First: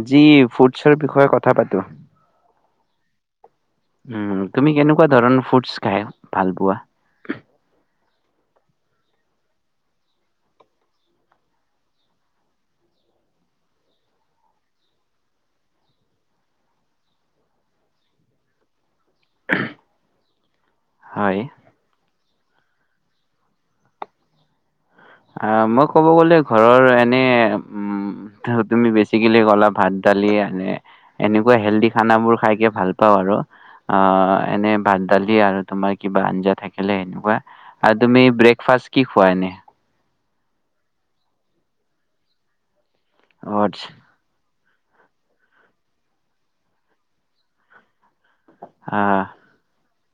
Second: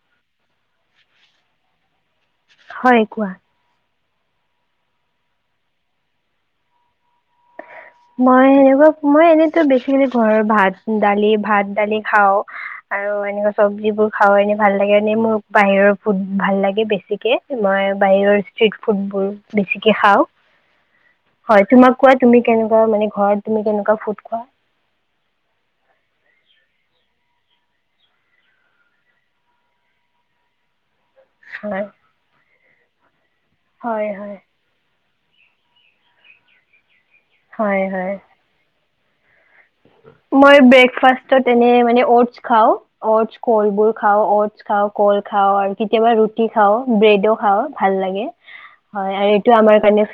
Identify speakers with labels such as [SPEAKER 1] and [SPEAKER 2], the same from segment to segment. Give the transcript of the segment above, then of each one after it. [SPEAKER 1] আজি ফুডছৰ বিষয়ে কথা পাতো
[SPEAKER 2] হয় কোৱা
[SPEAKER 1] উনন তুমি কেনেকুৱা ধৰণৰ ফুডচ খাই ভাল পোৱা
[SPEAKER 2] মইনেকুৱা মই এনেো ব ঘৰৰ ভাত দালি ভাত দালি খাওঁ আৰু এ চবজোৰ খা ভাল ল এনে মোৰ বাহিৰৰ ফু ভাল লে বেছিকৈ মই বাহিৰৰ ষ্টি ফুটবোৰ বেছিকৈ খাওঁ হয় তোমাক কোৱাত তুমি কেনেকৈ মানে ঘৰত তুমি কেনেকুৱা ফুড খোৱা
[SPEAKER 1] অঁ মই ক'ব গ'লে ঘৰৰ এনে উম তুমি বেছিকৈ ভাত দালি এনে এনেকুৱা
[SPEAKER 2] হয়।
[SPEAKER 1] হেল্ডি খানাবোৰ খাইকৈ ভাল পাওঁ আৰু
[SPEAKER 2] হয় হয়
[SPEAKER 1] অঁ এনে ভাদ দালি আৰু তোমাৰ কিবা আঞ্জা থাকিলে হেনো
[SPEAKER 2] হয় হয়।
[SPEAKER 1] তুমি ব্ৰেকফাষ্ট কি খোৱা এনে
[SPEAKER 2] মই ব্ৰেকফাষ্টত এনে মানটছ খাওঁ অ'টছ
[SPEAKER 1] অ
[SPEAKER 2] কলবোৰ খাওঁ অট খাওঁ কল খাঁও আৰু কেতিয়াবা ৰুটি খাওঁ ব্ৰেডো খাওঁ ভাল লাগে হয়
[SPEAKER 1] আহ
[SPEAKER 2] আৰু এইটো আমাৰ কাৰণে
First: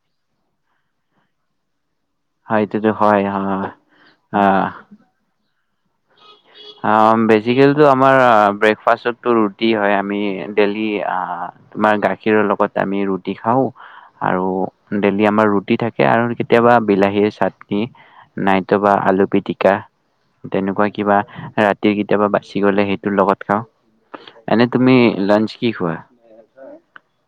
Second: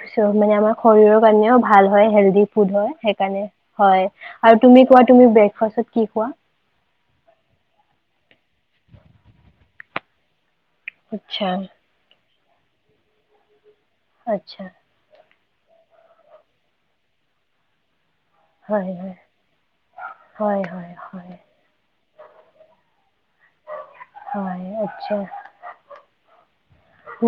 [SPEAKER 2] মানে আমাৰ শৰীৰৰ কাৰণেও ভাল হয় হেলডি ফুড
[SPEAKER 1] হয়টোতো
[SPEAKER 2] হয়
[SPEAKER 1] অ
[SPEAKER 2] সেইকাৰণে হয় আৰু তুমি কোৱা তুমি ব্ৰেকফাষ্টত কি কোৱা
[SPEAKER 1] অঁ বেজিভাগতো আমাৰ ব্ৰেকফাষ্টতো ৰুটি হয় আমি ডেলি অঁ
[SPEAKER 2] আচ্ছা
[SPEAKER 1] তোমাৰ গা গাখীৰৰ লগত আমি ৰুটি খাওঁ আৰু
[SPEAKER 2] আচ্ছা,
[SPEAKER 1] ডেইেলি আমাৰ ৰুটি থাকে আৰু কেতিয়াবা বিলাহীৰ চাটনি নাইত
[SPEAKER 2] হয়
[SPEAKER 1] বাা
[SPEAKER 2] হয়
[SPEAKER 1] আলু পিটিকা
[SPEAKER 2] হয়
[SPEAKER 1] তেনেকুৱা
[SPEAKER 2] হয়
[SPEAKER 1] কিবা
[SPEAKER 2] হয়
[SPEAKER 1] ৰাতি কেতিয়াবা বাচি গ'লে সেইটোৰ লগত খাওঁ
[SPEAKER 2] হয়
[SPEAKER 1] এনে তুমি লাঞ্চ কি খোৱা?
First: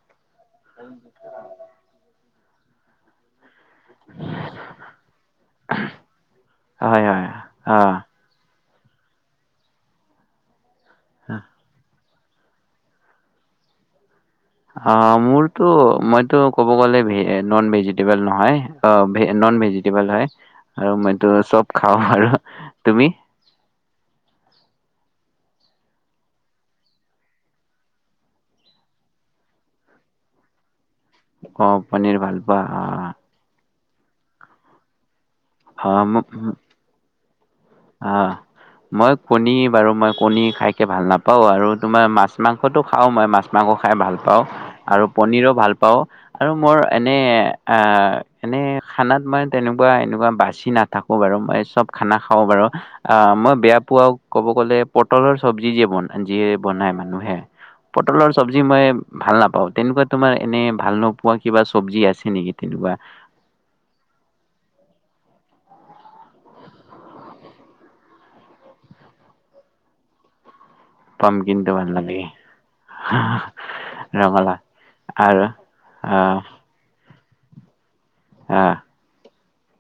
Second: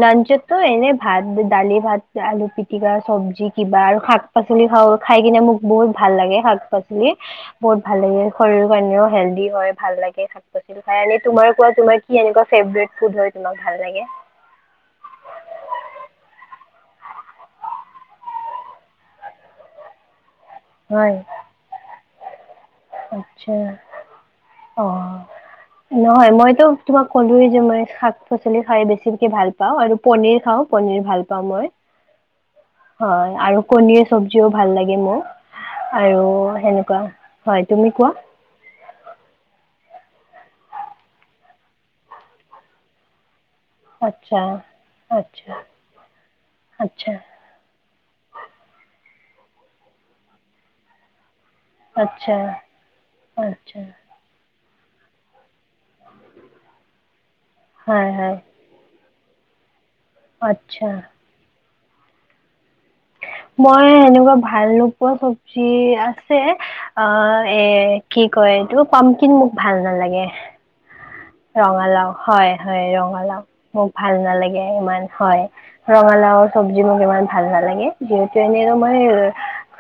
[SPEAKER 2] লাঞ্চত এনে ভাত ডালি ভাত আলু পিটিকা চব্জিত কিবা আৰু শাক পাচলি খাওঁ, খাই কিনে মোৰ বহুত ভাল লাগে শাক
[SPEAKER 1] হয়
[SPEAKER 2] পাচলি,
[SPEAKER 1] হয়
[SPEAKER 2] বহুত
[SPEAKER 1] অঁ
[SPEAKER 2] ভাল লাগে শৰীৰ নেও হেল্ডি হয়, ভাল লাগে শাক পাচলি খায়, এনে তোমাৰ কোৱা তোমাৰ কি এনেকুৱা ফেভৰেট ফুড হয়, তোমাক ভাল লাগে?
[SPEAKER 1] অ', মোৰতো মইতো ক'ব গ'লে, ভে, নন ভেজিটেবল নহয়, আ, নন ভেজিটেবল হয়। আৰু মইটো চব খাওঁ আৰু। তুমি
[SPEAKER 2] আতচ্ছা। অ', নহয় মইতো তোমাক ক'লোৱে যে, মই শাক পাচলি খাই বেছি ভাল পাওঁ আৰু পনীৰ খাওঁ। পনীৰ ভাল পাওঁ
[SPEAKER 1] অ
[SPEAKER 2] মই।
[SPEAKER 1] পনীৰ ভাল পোৱা অ
[SPEAKER 2] হয়, আৰু কনীৰ চব্জিও ভাল লাগে মোৰ।
[SPEAKER 1] অ
[SPEAKER 2] আৰু
[SPEAKER 1] মোক
[SPEAKER 2] সেনেকুৱা হয়, তুমি কোৱা।
[SPEAKER 1] অ', মই কণী বাৰু মই কণী খাইকে ভাল নাপাওঁ আৰু তোমাৰ মাছ, মাংসটো খাওঁ মই মাছ মাংস খাই ভাল
[SPEAKER 2] আচ্ছা
[SPEAKER 1] পাওঁ আৰু পনীৰো
[SPEAKER 2] আচ্ছা
[SPEAKER 1] ভাল পাওঁ আৰু মোৰ
[SPEAKER 2] আচ্ছা
[SPEAKER 1] এনে আ, এনে খানাত মানে তেনেকুৱা, এনেকুৱা বাছি নাথাকো বাৰু। চব খানা
[SPEAKER 2] আচ্ছা
[SPEAKER 1] খাওঁ বাৰু। অ', মই বেয়া
[SPEAKER 2] আচ্ছা
[SPEAKER 1] পোৱাও ক'ব গ'লে পটলৰ চব্জি যিয়ে বন-যিয়ে বনাই মানুহে
[SPEAKER 2] হয়
[SPEAKER 1] পটলৰ
[SPEAKER 2] হয়
[SPEAKER 1] চব্জি মই ভাল নাপাওঁ তেনেকুৱা তোমাৰ এনে
[SPEAKER 2] আচ্ছা
[SPEAKER 1] ভাল নোপোৱা কিবা চব্জি আছে নেকি তেনেকুৱা?
[SPEAKER 2] মই এেনেকুৱা ভাল নোপোৱা চব্জি আছে, অ, এ, কি কয় এইটো পাম কিন মোক ভাল নালাগে।
[SPEAKER 1] পামকিনটো ভাল
[SPEAKER 2] ৰঙালাও
[SPEAKER 1] নালাগে
[SPEAKER 2] হয় হয়, ৰঙালাও মোক ভাল নালাগে ইমান হয়।
[SPEAKER 1] আৰু আহ
[SPEAKER 2] ৰঙালাওৰ চব্জি মোক ইমান ভাল নালাগে। যে তেনে
[SPEAKER 1] আহ
[SPEAKER 2] তোমাৰ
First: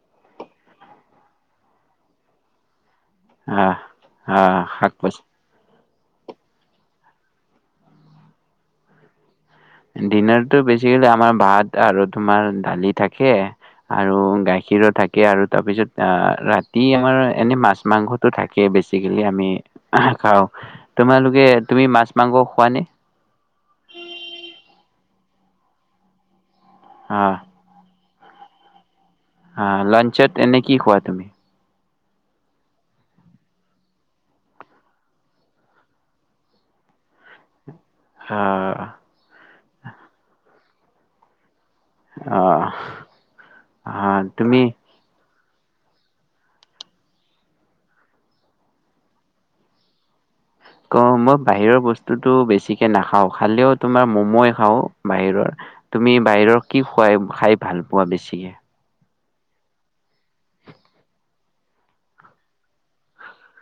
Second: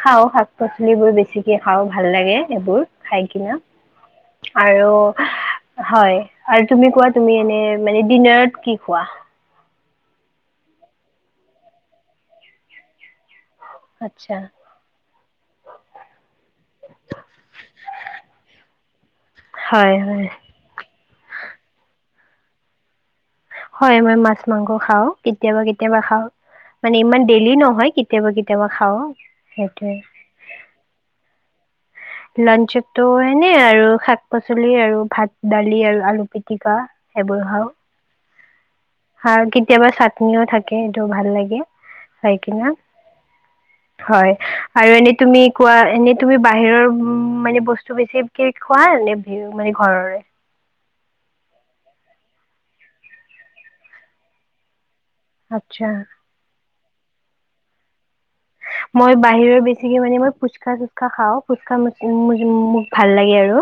[SPEAKER 2] খাওঁ শাক পাচলিবোৰ বেছিকে খাওঁ, ভাল লাগে এইবোৰ। খাই কিনা
[SPEAKER 1] আহ আহ শাক
[SPEAKER 2] আৰু
[SPEAKER 1] পাচলি
[SPEAKER 2] হয়। আৰু তুমি কোৱা তুমি এনে মানে ডিনাৰত কি খোৱা।
[SPEAKER 1] ডিনাৰতটো বেছিকলে আমাৰ ভাত আৰু তোমাৰ দালি থাকে। আৰু
[SPEAKER 2] আচ্ছা
[SPEAKER 1] গাখীৰো থাকে আৰু তাৰপিছত আহ ৰাতি আমাৰ এনে মাছ মাংসতো থাকে বেছিকেলি আমি
[SPEAKER 2] হয় হয়
[SPEAKER 1] খাওঁ। তোমালোকে তুমি মাছ মাংস খোৱা নে।
[SPEAKER 2] হয় মই মাছ মাংস খাওঁ কেতিয়াবা কেতিয়াবা খাওঁ। মানে ইমান ডেইেলি নহয়। কেতিয়াবা কেতিয়াবা খাওঁ
[SPEAKER 1] হ
[SPEAKER 2] সেইটোৱে
[SPEAKER 1] লাানঞ্চত এনে কি কোৱা তুমি।
[SPEAKER 2] লঞ্চতটো এনে আৰু শাক পাচলি আৰু ভাত দালি আৰু আলু পিতিকা সেইবোৰ খাওঁ।
[SPEAKER 1] অহ।
[SPEAKER 2] আৰু কেতিয়াবা চাটনিও থাকে সেইটো ভাল লাগে। হয় কি ন
[SPEAKER 1] অ
[SPEAKER 2] হয়
[SPEAKER 1] তুমি
[SPEAKER 2] আৰু এনেই তুমি। কোৱা এনেই তুমি। বাহিৰৰ উ মানে বস্তু বেছি কি খোৱা। নে মানে ঘৰৰে।
[SPEAKER 1] অ মই বাহিৰৰ বস্তুতো বেছিকে নাখাওঁ। খালেও তোমাৰ মমে খাওঁ। বাহিৰৰ
[SPEAKER 2] আচ্ছা
[SPEAKER 1] তুমি বাহিৰৰ। কি খুৱাই খাই ভাল পোৱা বেছিকে।
[SPEAKER 2] মই বাহিৰৰ বেছিকৈ মানে মই ফুচকা চুচকা খাওঁ ফুচকা মোক ভাল লাগে আৰু।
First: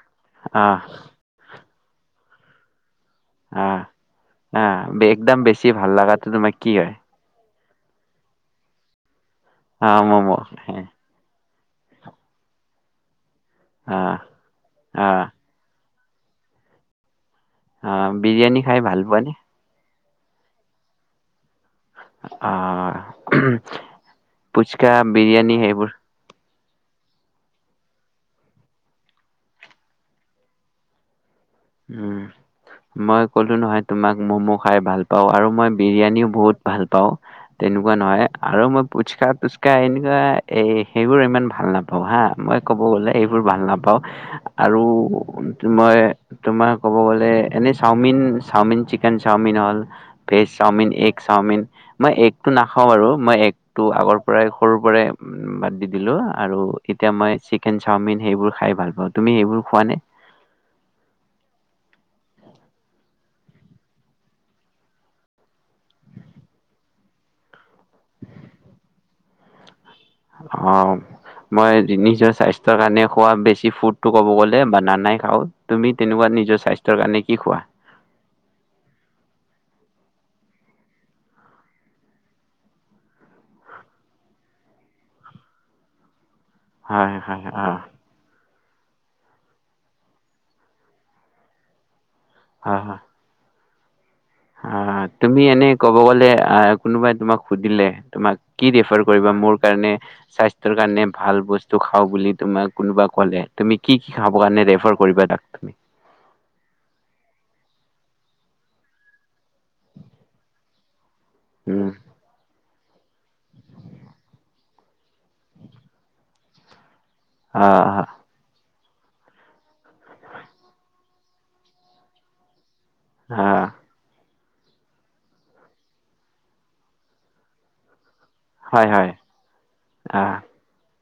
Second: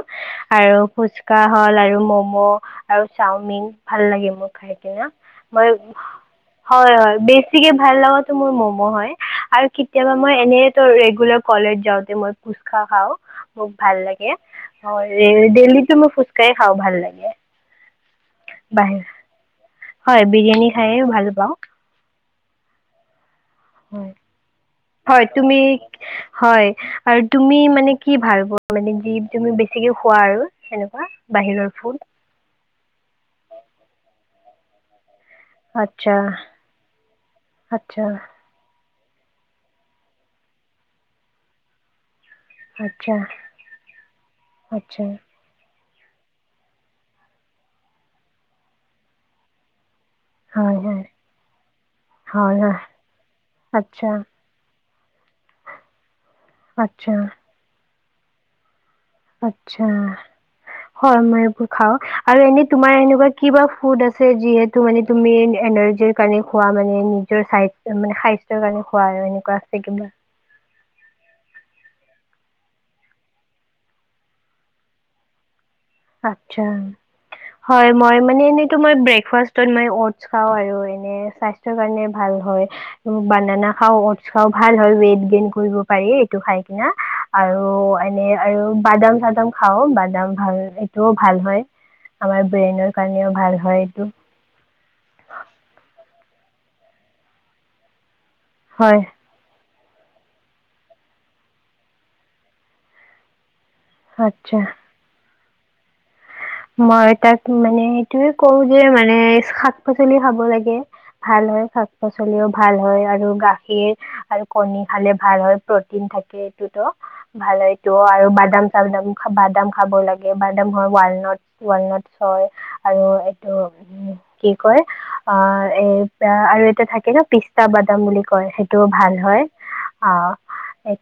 [SPEAKER 2] আৰু
[SPEAKER 1] আহ
[SPEAKER 2] ফুচকাহ। হল আৰু ম'ম'। আৰু চাওমিন
[SPEAKER 1] আহ
[SPEAKER 2] ভাল লাগে মোৰ খাই
[SPEAKER 1] আহ
[SPEAKER 2] কিনে
[SPEAKER 1] একদম
[SPEAKER 2] মই
[SPEAKER 1] বেছি ভাল লগাটো তোমাৰ কি
[SPEAKER 2] হয় হয় বেছি। তিকে ভাল লগাাতো মোৰ ম'ম' হয় আৰু।
[SPEAKER 1] আহ
[SPEAKER 2] কেতিয়াবা
[SPEAKER 1] ম'ম'
[SPEAKER 2] মই এনেই
[SPEAKER 1] আহ
[SPEAKER 2] ৰেগুলাৰ। কলেজ যাওঁতে মই কুচখা খাওঁ। খুব ভাল লাগে
[SPEAKER 1] আহ
[SPEAKER 2] দেলি। তুমি ফুচকাঢ়ি খাওঁ ভাল লাগে।
[SPEAKER 1] অ বিৰিয়ানী খাই
[SPEAKER 2] বাহিৰ
[SPEAKER 1] ভাল পোৱা নে।
[SPEAKER 2] হয় বিৰিয়ানী খাইে ভাল পাওঁ।
[SPEAKER 1] অহ।
[SPEAKER 2] হয়
[SPEAKER 1] বিৰিয়ানী
[SPEAKER 2] তুমি
[SPEAKER 1] সেইবোৰ
[SPEAKER 2] হয়। আৰু তুমি মানে কি ভাল পোৱা। মানে যি তুমি বেছিকে খোৱা আৰু সেনেকুৱা। বাহিৰৰ ফুড
[SPEAKER 1] উম মই ক'লো নহয় তোমাক মম'। খাই ভাল। পাওঁ আৰু মই
[SPEAKER 2] আচ্ছা
[SPEAKER 1] বিৰিয়ানীও বহুত ভাল পাওঁ তেনেকুৱা
[SPEAKER 2] আচ্ছা
[SPEAKER 1] নহয় আৰু মই। পুচকা তুচকা এনেকুৱা এই সেইবোৰ ইমান ভাল নাপাওঁ হা। মই ক'ব গ'লে
[SPEAKER 2] আচ্ছা
[SPEAKER 1] এইবোৰ ভাল নাপাওঁ আৰু
[SPEAKER 2] আচ্ছা
[SPEAKER 1] মই তোমাৰ ক'ব গ'লে এনে chowmein, chowmein, chicken chowmein all veg
[SPEAKER 2] হয়
[SPEAKER 1] চাওমিন,
[SPEAKER 2] হয়
[SPEAKER 1] এগ চাওমিন মই এগটো
[SPEAKER 2] হয় হয়
[SPEAKER 1] নাখাওঁ আৰু মই এগটো
[SPEAKER 2] আচ্ছা
[SPEAKER 1] আগৰ পৰাই সৰু পৰাই বাদ দি দিলোঁ আৰু এতিয়া
[SPEAKER 2] আচ্ছা
[SPEAKER 1] মই চিকেন চাওমিন সেইবোৰ খাই ভাল পাওঁ তুমি সেইবোৰ
[SPEAKER 2] আচ্ছা
[SPEAKER 1] খোৱানে?
[SPEAKER 2] হয় মই খাওঁ আৰু এনে তোমাৰ এনেকুৱা কিবা ফুড আছে, যিহেতু মানে তুমি এনাৰ্জিৰ কাৰণে খোৱা মানে। নিজৰ চাই মানে স্বাস্থ্যৰ কাৰণে খোৱা এনেকুৱা আছে কিবা?
[SPEAKER 1] অ', মই নিজৰ স্বাস্থ্যৰ কাৰণে খোৱা বেছি ফুডটো ক'ব গ'লে বানানাই খাওঁ। তুমি তেনেকুৱা নিজৰ
[SPEAKER 2] আচ্ছা
[SPEAKER 1] স্বাস্থ্যৰ কাৰণে কি খোৱা?
[SPEAKER 2] হয় মই মানে এনেই তোমাৰ ব্ৰেক ফাষ্ট ত', মই অ'টছ খাওঁ আৰু এনে স্বাস্থ্যৰ কাৰণে ভাল হয়। বানানা খাওঁ, অ'টছ খাওঁ। ভাল হয়। ৱেইট গেইন কৰিব পাৰি। তো খাই কিনা,
[SPEAKER 1] হয়, হয়,
[SPEAKER 2] আৰু
[SPEAKER 1] অ'।
[SPEAKER 2] এনে আৰু বাদাম-চানা খাওঁ। বাদাম ভাল তো ভাল হয় আমাৰ ব্ৰেইনৰ কাৰণেও ভাল হয়। তো
[SPEAKER 1] আ, তুমি এনে ক'ব গ'লে, আ, কোনোবাই তোমাক সুধিলে তোমাক কি
[SPEAKER 2] হয়
[SPEAKER 1] ৰেফাৰ কৰিবা মোৰ? কাৰণে, স্বাস্থ্যৰ কাৰণে ভাল বস্তু খাওঁ বুলি তোমাক কোনোবাই ক'লে তুমি কি কি খাবৰ
[SPEAKER 2] আচ্ছা
[SPEAKER 1] কাৰণে ৰেফাৰ কৰিবা তাক? তুমি
[SPEAKER 2] মই তাক, মানে, এইটোয়ে কওঁ যে, মানে, শাক-পাচলি খাব লাগে ভাল হয়।
[SPEAKER 1] উম,
[SPEAKER 2] শাক-পাচলিও ভা ভাল হয়। আৰু গাখীৰ আৰু কণী খালে ভাল হয়। প্ৰটিন থাকে, এইটোতো ভাল সেইটো,
[SPEAKER 1] অ',
[SPEAKER 2] আৰু বাদাম বাদাম, বাদাম খাব লাগে। বাদাম হয়, ৱালনট ৱালনটছ হয় আৰু এইটো,
[SPEAKER 1] অ',
[SPEAKER 2] উম কি কয় অ', এ আৰু এটা থাকে ন পিষ্টা বাদাম বুলি কয় সেইটোও ভাল হয়। অ', এই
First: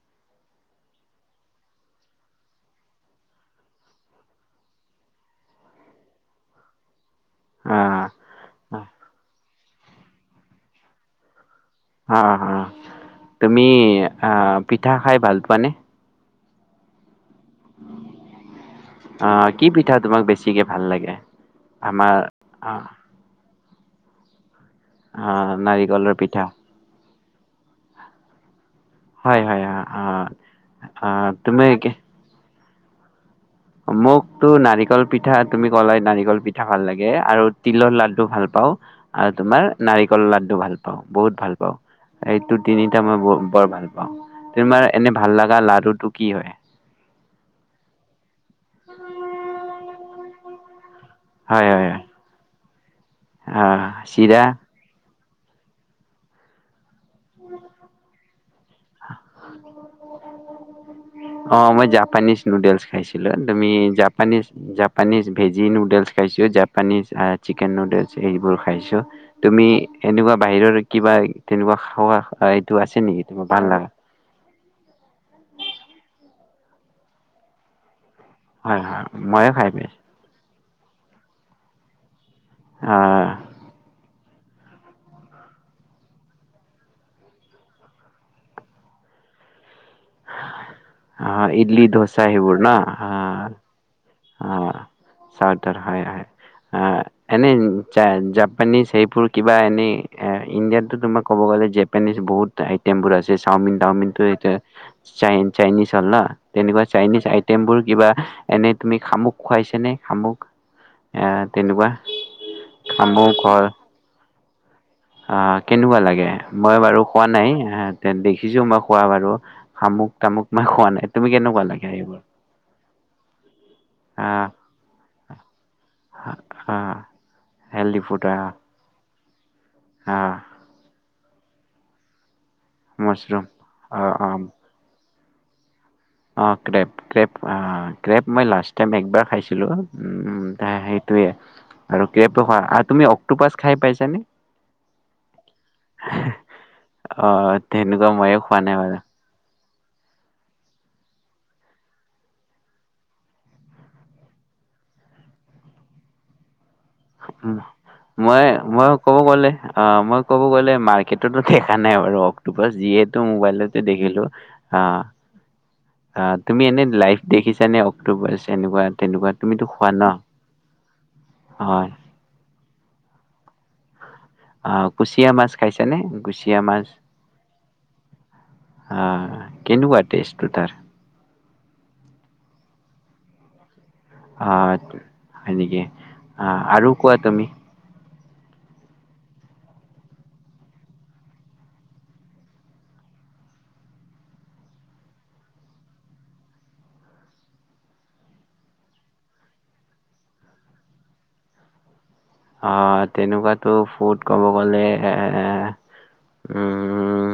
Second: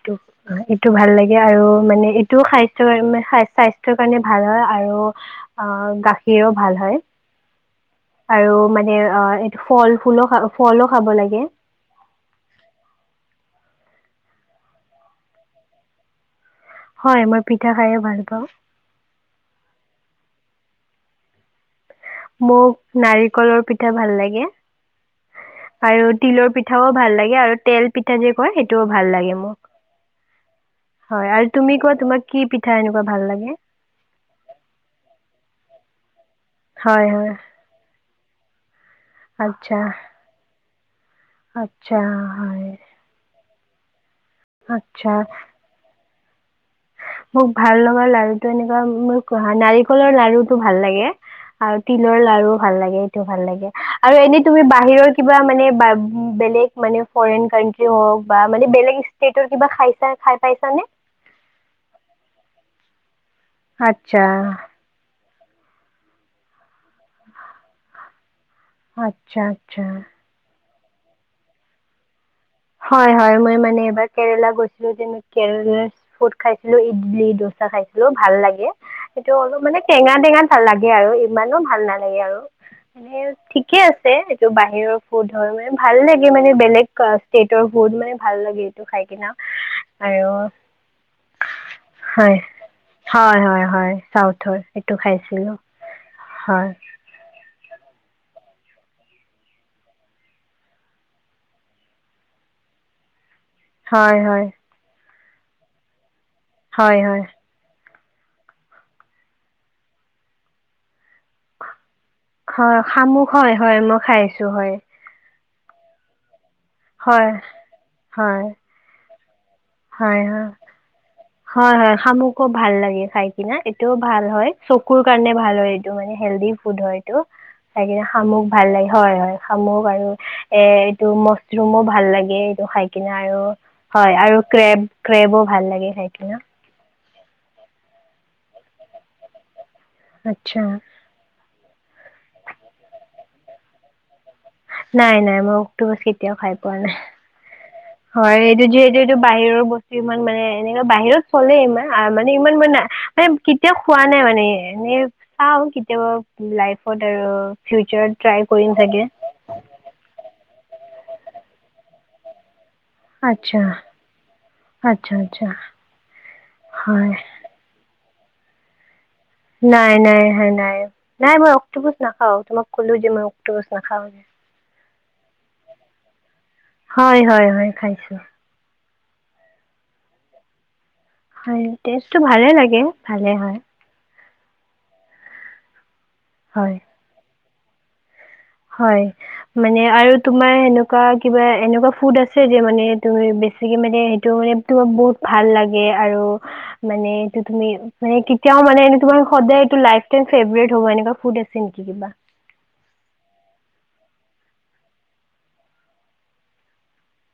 [SPEAKER 2] এইটো ভাল লাগে আৰু মানে এইটো স্বাস্থৰ কাৰ স্বাস্থ্যয়ৰ কাৰণে ভাল হয় আৰু অ', গাখীৰও ভাল হয়।
[SPEAKER 1] অ'।
[SPEAKER 2] আৰু মানে অ', ফল ফুলো খা ফলো খাব লাগে।
[SPEAKER 1] অ', অ', তুমি অ', পিঠা খাই ভাল পোৱানে?
[SPEAKER 2] হয়। মই পিঠা খায়ে ভাল পাওঁ
[SPEAKER 1] অ', কি পিঠা তোমাক বেছ বেছিকে ভাল লাগে? আমাৰ
[SPEAKER 2] মোক
[SPEAKER 1] আহ
[SPEAKER 2] নাৰি কলৰ পিঠা ভাল লাগে।
[SPEAKER 1] আহ
[SPEAKER 2] আৰু
[SPEAKER 1] নাৰিকলৰ পিঠা
[SPEAKER 2] তিলৰ পিঠাও ভাল লাগে। আৰু তেল পিঠা যে কয়? সেইটো টো ভাল লাগে
[SPEAKER 1] হয় হয়
[SPEAKER 2] মোক।
[SPEAKER 1] আহ আহ
[SPEAKER 2] হয় আৰু তুমি কোৱা তোমাৰ কি পি পঠা এনেকোৱা ভাল লাগে।
[SPEAKER 1] মোক টো নাৰিকল পিঠা তুমি ক'লাই নাৰিকল পিঠা ভাল
[SPEAKER 2] হয়
[SPEAKER 1] লাগে
[SPEAKER 2] হয়
[SPEAKER 1] আৰু তিলৰ লাড্ডু ভাল। পাওঁ আৰু তোমাৰ
[SPEAKER 2] আচ্ছা
[SPEAKER 1] নাৰিকলৰ লাড্ডু ভাল পাওঁ, বহুত ভাল
[SPEAKER 2] আচ্ছা
[SPEAKER 1] পাওঁ। এইটো
[SPEAKER 2] হয়
[SPEAKER 1] তিনিটা মই ব বৰ ভাল। তোমাৰ এনে
[SPEAKER 2] আচ্ছা
[SPEAKER 1] ভাল লগা লাৰুটো? কি হয়?
[SPEAKER 2] মোক ভাল লগা লাৰু এনেকুৱা মোৰ [inaudible] নাৰি কলৰ লাৰুটো ভাল লাগে।
[SPEAKER 1] হয়
[SPEAKER 2] আৰু
[SPEAKER 1] হয় হয়
[SPEAKER 2] তিলৰ লাৰু ভাল লাগে, এইটো ভাল লাগে
[SPEAKER 1] আহ,
[SPEAKER 2] আৰু এনেই
[SPEAKER 1] চিৰা
[SPEAKER 2] তুমি বাহিৰত কিবা মানে বাগ বেলেগ মানে ফৰেইন কান্ট্ৰি হওক বা মানে বেলেগ ষ্টেটৰ কিবা খাইছা, খাই পাইছানে?
[SPEAKER 1] পানীজ নুডেলছ খাইছোঁ। তুমি
[SPEAKER 2] আচ্ছা
[SPEAKER 1] জাপানিজ জাপানিজ ভেজি নুডেলছ খাইছোঁ জা পনীজ, অ, চিকেন নুডেল। চে এইবোৰ খাইছোঁ।
[SPEAKER 2] আচ্ছা
[SPEAKER 1] তুমি
[SPEAKER 2] আচ্ছা
[SPEAKER 1] এনেকুৱা বাহিৰৰ কিবা তেনেকুৱা। খোৱা। এইটো আছে
[SPEAKER 2] হয়,
[SPEAKER 1] নেকি
[SPEAKER 2] হয়!
[SPEAKER 1] তোমাৰ
[SPEAKER 2] মই
[SPEAKER 1] ভাল
[SPEAKER 2] মানে
[SPEAKER 1] লগা
[SPEAKER 2] এইবাৰ কেৰেলা গৈছো। খাইছিলো যেনে, কেৰেলাৰ ফুড খাইছিলো, ইডলি দোচা খাইছিলো। ও ভাল লাগে,
[SPEAKER 1] হয় হয়
[SPEAKER 2] সেইটো
[SPEAKER 1] ময়ো
[SPEAKER 2] অলপ
[SPEAKER 1] খাই
[SPEAKER 2] মানে
[SPEAKER 1] পাইছো
[SPEAKER 2] টেঙা টেঙা। ভাল লাগে আৰু ইমানো ভাল নালাগে আৰু। মানে
[SPEAKER 1] আহ
[SPEAKER 2] ঠিকে আছে। বাহিৰৰ ফুড হয়, মানে ভাল লাগে মানে বেলেগ ক ষ্টেটৰ ফুড মানে ভাল লাগে এইটো খাই কিনে।
[SPEAKER 1] অ ইডলি, দচা
[SPEAKER 2] হয়
[SPEAKER 1] সেইবোৰ ন?
[SPEAKER 2] হয় হয় হয়
[SPEAKER 1] অ
[SPEAKER 2] চাউথৰ সেইটো খাইছিলোঁ
[SPEAKER 1] চটাৰ হয়
[SPEAKER 2] হয়
[SPEAKER 1] [inaudible] এনেই জাপানিজ সেইবোৰ কিবা এনেই ইণ্ডিয়াতো তোমাৰ ক'ব গ'লে জোপানিজ বহুত আইটেমবোৰ আছে চাওমিন
[SPEAKER 2] হয়
[SPEAKER 1] টাওমিনটো
[SPEAKER 2] হয়
[SPEAKER 1] এতিয়া চাই চাইনিজ হ'ল ন তেনেকুৱা
[SPEAKER 2] হয় হয়
[SPEAKER 1] চাইনিজ আইটেম বোৰ কিবা এনেই তুমি শামুক খুৱাইছনে শামুক তেনেকুৱা
[SPEAKER 2] হয় শামুক হয় হয় মই খাইছো কিছু হয়
[SPEAKER 1] অঁ কেনেকুৱা লাগে মই বাৰু খোৱা
[SPEAKER 2] হয়
[SPEAKER 1] নাই
[SPEAKER 2] হয়
[SPEAKER 1] দেখিছো মই খোৱা বাৰু শামুক
[SPEAKER 2] হয়
[SPEAKER 1] তামুক
[SPEAKER 2] হয়
[SPEAKER 1] মই খোৱা নাই তুমি কেনেকুৱা
[SPEAKER 2] হয়
[SPEAKER 1] লাগে
[SPEAKER 2] হয়
[SPEAKER 1] এইবোৰ
[SPEAKER 2] শামুকো ভাল লাগে খাই কি এইটোও ভাল
[SPEAKER 1] আহ
[SPEAKER 2] হয় চকুৰ কাৰণে ভাল হয় এইটো মানে হেলডি ফুড হয়
[SPEAKER 1] আহ
[SPEAKER 2] এইটো খাই
[SPEAKER 1] হেল্ডি
[SPEAKER 2] কিনে
[SPEAKER 1] ফুড
[SPEAKER 2] শামুক
[SPEAKER 1] আহ
[SPEAKER 2] ভাল লাগে হয় হয় শামুক আৰু
[SPEAKER 1] আহ
[SPEAKER 2] এ এইটো ম [inaudible] মো ভাল লাগে টো খাই কিনে আৰু
[SPEAKER 1] মাছৰুম অ
[SPEAKER 2] হয়
[SPEAKER 1] অ
[SPEAKER 2] আৰু ব ভাল লাগে খাই কিনা
[SPEAKER 1] অ ক [unintelligible] ক্ৰেপ ক্ৰেপ মই লাষ্ট টাইম একবাৰ খাইছিলোঁ
[SPEAKER 2] আচ্ছা
[SPEAKER 1] সেইটোৱে আৰু আৰু তুমি অক্টোপাছ খাই পাইছানে
[SPEAKER 2] নাই নাই মই অকটোপাছ কেতিয়াও খাই পোৱা নাই
[SPEAKER 1] অ তেনেকুৱা
[SPEAKER 2] হয়
[SPEAKER 1] ময়ো খোৱা
[SPEAKER 2] এইটো
[SPEAKER 1] নাই বাৰু
[SPEAKER 2] যিহেতু এইটো বাহিৰৰ বস্তু ইমান মানে এনে বাহিৰত চলে ইমান মানে ইমান মানে মানে কেতিয়াও খোৱা নাই মানে এনে চাওঁ কেতিয়াবা লাইফ
[SPEAKER 1] উ মই মই
[SPEAKER 2] চাগে
[SPEAKER 1] ক'ব গ'লে অ মই ক'ব গ'লে মাৰ্কেটতো দেখা নাই বাৰ অ যিহেতু
[SPEAKER 2] আচ্ছা,
[SPEAKER 1] মোবাইলেতে দেখিলো আহ
[SPEAKER 2] আচ্ছা, আচ্ছা,
[SPEAKER 1] অ তুমি এনে
[SPEAKER 2] হয়।
[SPEAKER 1] লাইফ দেখিছানে অক্টোপাছ এনেকুৱা তেনেকুৱা তুমিতো খোৱা
[SPEAKER 2] নাই
[SPEAKER 1] ন
[SPEAKER 2] নাই হাই নাই নাই মই
[SPEAKER 1] হয়
[SPEAKER 2] অক্টোপাছ নাখাও তোমাক কলো যে মই অক্টোপাছ নখাওঁ
[SPEAKER 1] আহ কুচিয়া মাছ খাইছানে কুচিয়া মাছ
[SPEAKER 2] হয়, হয়, হয়, খাইছো।
[SPEAKER 1] অ' কেনেকুৱা টেষ্টটো তাৰ?
[SPEAKER 2] হয় টেষ্ট টো ভালে লাগে, ভালে হয়।
[SPEAKER 1] অ' হয় নেকি? অ'
[SPEAKER 2] হয়,
[SPEAKER 1] আৰু কোৱা তুমি।
[SPEAKER 2] হয়। মানে আৰু তোমাৰ সেনেকুৱা কিবা এনেকুৱা ফুড আছে যে মানে তুমি বেছিকে মানে সেইটো মানে তোমাক বহুত ভাল লাগে আৰু মানে এইটো তুমি মানে কেতিয়াও মানে এনে তোমাৰ সদায় এইটো লাইফ টাইম ফেভৰেট হ'ব এনেকুৱা ফুড আছে নেকি কিবা?
[SPEAKER 1] অ' তেনেকুৱাতো ফুড ক'ব গলে, এ উম!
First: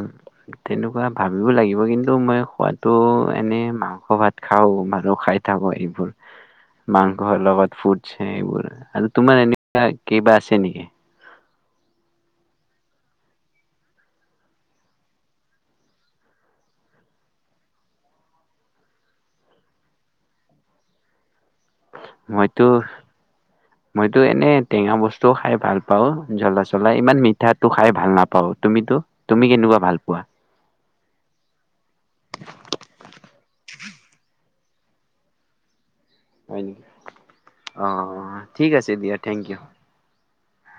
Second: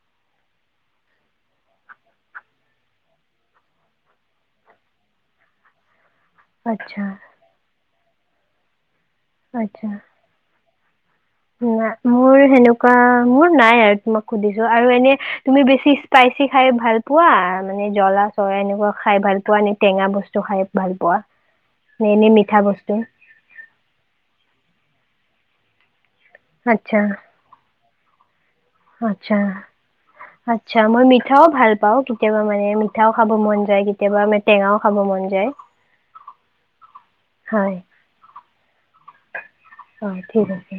[SPEAKER 1] তেনেকুৱা ভাবিব লাগিব কিন্তু, মই খোৱাতো এনেই মাংস ভাত খাও, খাই থাকোঁ সেইবোৰ।
[SPEAKER 2] আচ্ছা,
[SPEAKER 1] মাংসৰ লগত ফুট ু কিবা আছে নেকি?
[SPEAKER 2] ন মোৰ সেনেকুৱা মোৰ নাই আৰু তোমাক সুধিছো আৰু এনে তুমি বেছি স্পাইচি খাই ভাল পোৱা মানে, জলা চলা এনেকুৱা খাই ভাল পোৱা নে, টেঙা বস্তু খাই ভাল পোৱা? নে এনে মিঠা
[SPEAKER 1] মইতো,
[SPEAKER 2] বস্তু
[SPEAKER 1] মইতো এনে টেঙা বস্তুও খাই ভাল পাওঁ। জ্বলা চলা
[SPEAKER 2] আচ্ছা
[SPEAKER 1] ইমান মিঠাটো খাই ভাল নাপ [inaudible] তুমিতো,
[SPEAKER 2] আচ্ছা
[SPEAKER 1] তুমি কেনেকুৱা ভাল পোৱা?
[SPEAKER 2] [unintelligible] মই মিঠাও ভাল পাওঁ কেতিয়াবা মানে মিঠাও খাব মন যায় কে কেতিয়াবা আমাৰ টেঙাও খাব মন যায়।
[SPEAKER 1] হয় নেকি?
[SPEAKER 2] হয়
[SPEAKER 1] অ', ঠিক আছে দিয়া থেংক ইউ।
[SPEAKER 2] অ ঠিক আছে।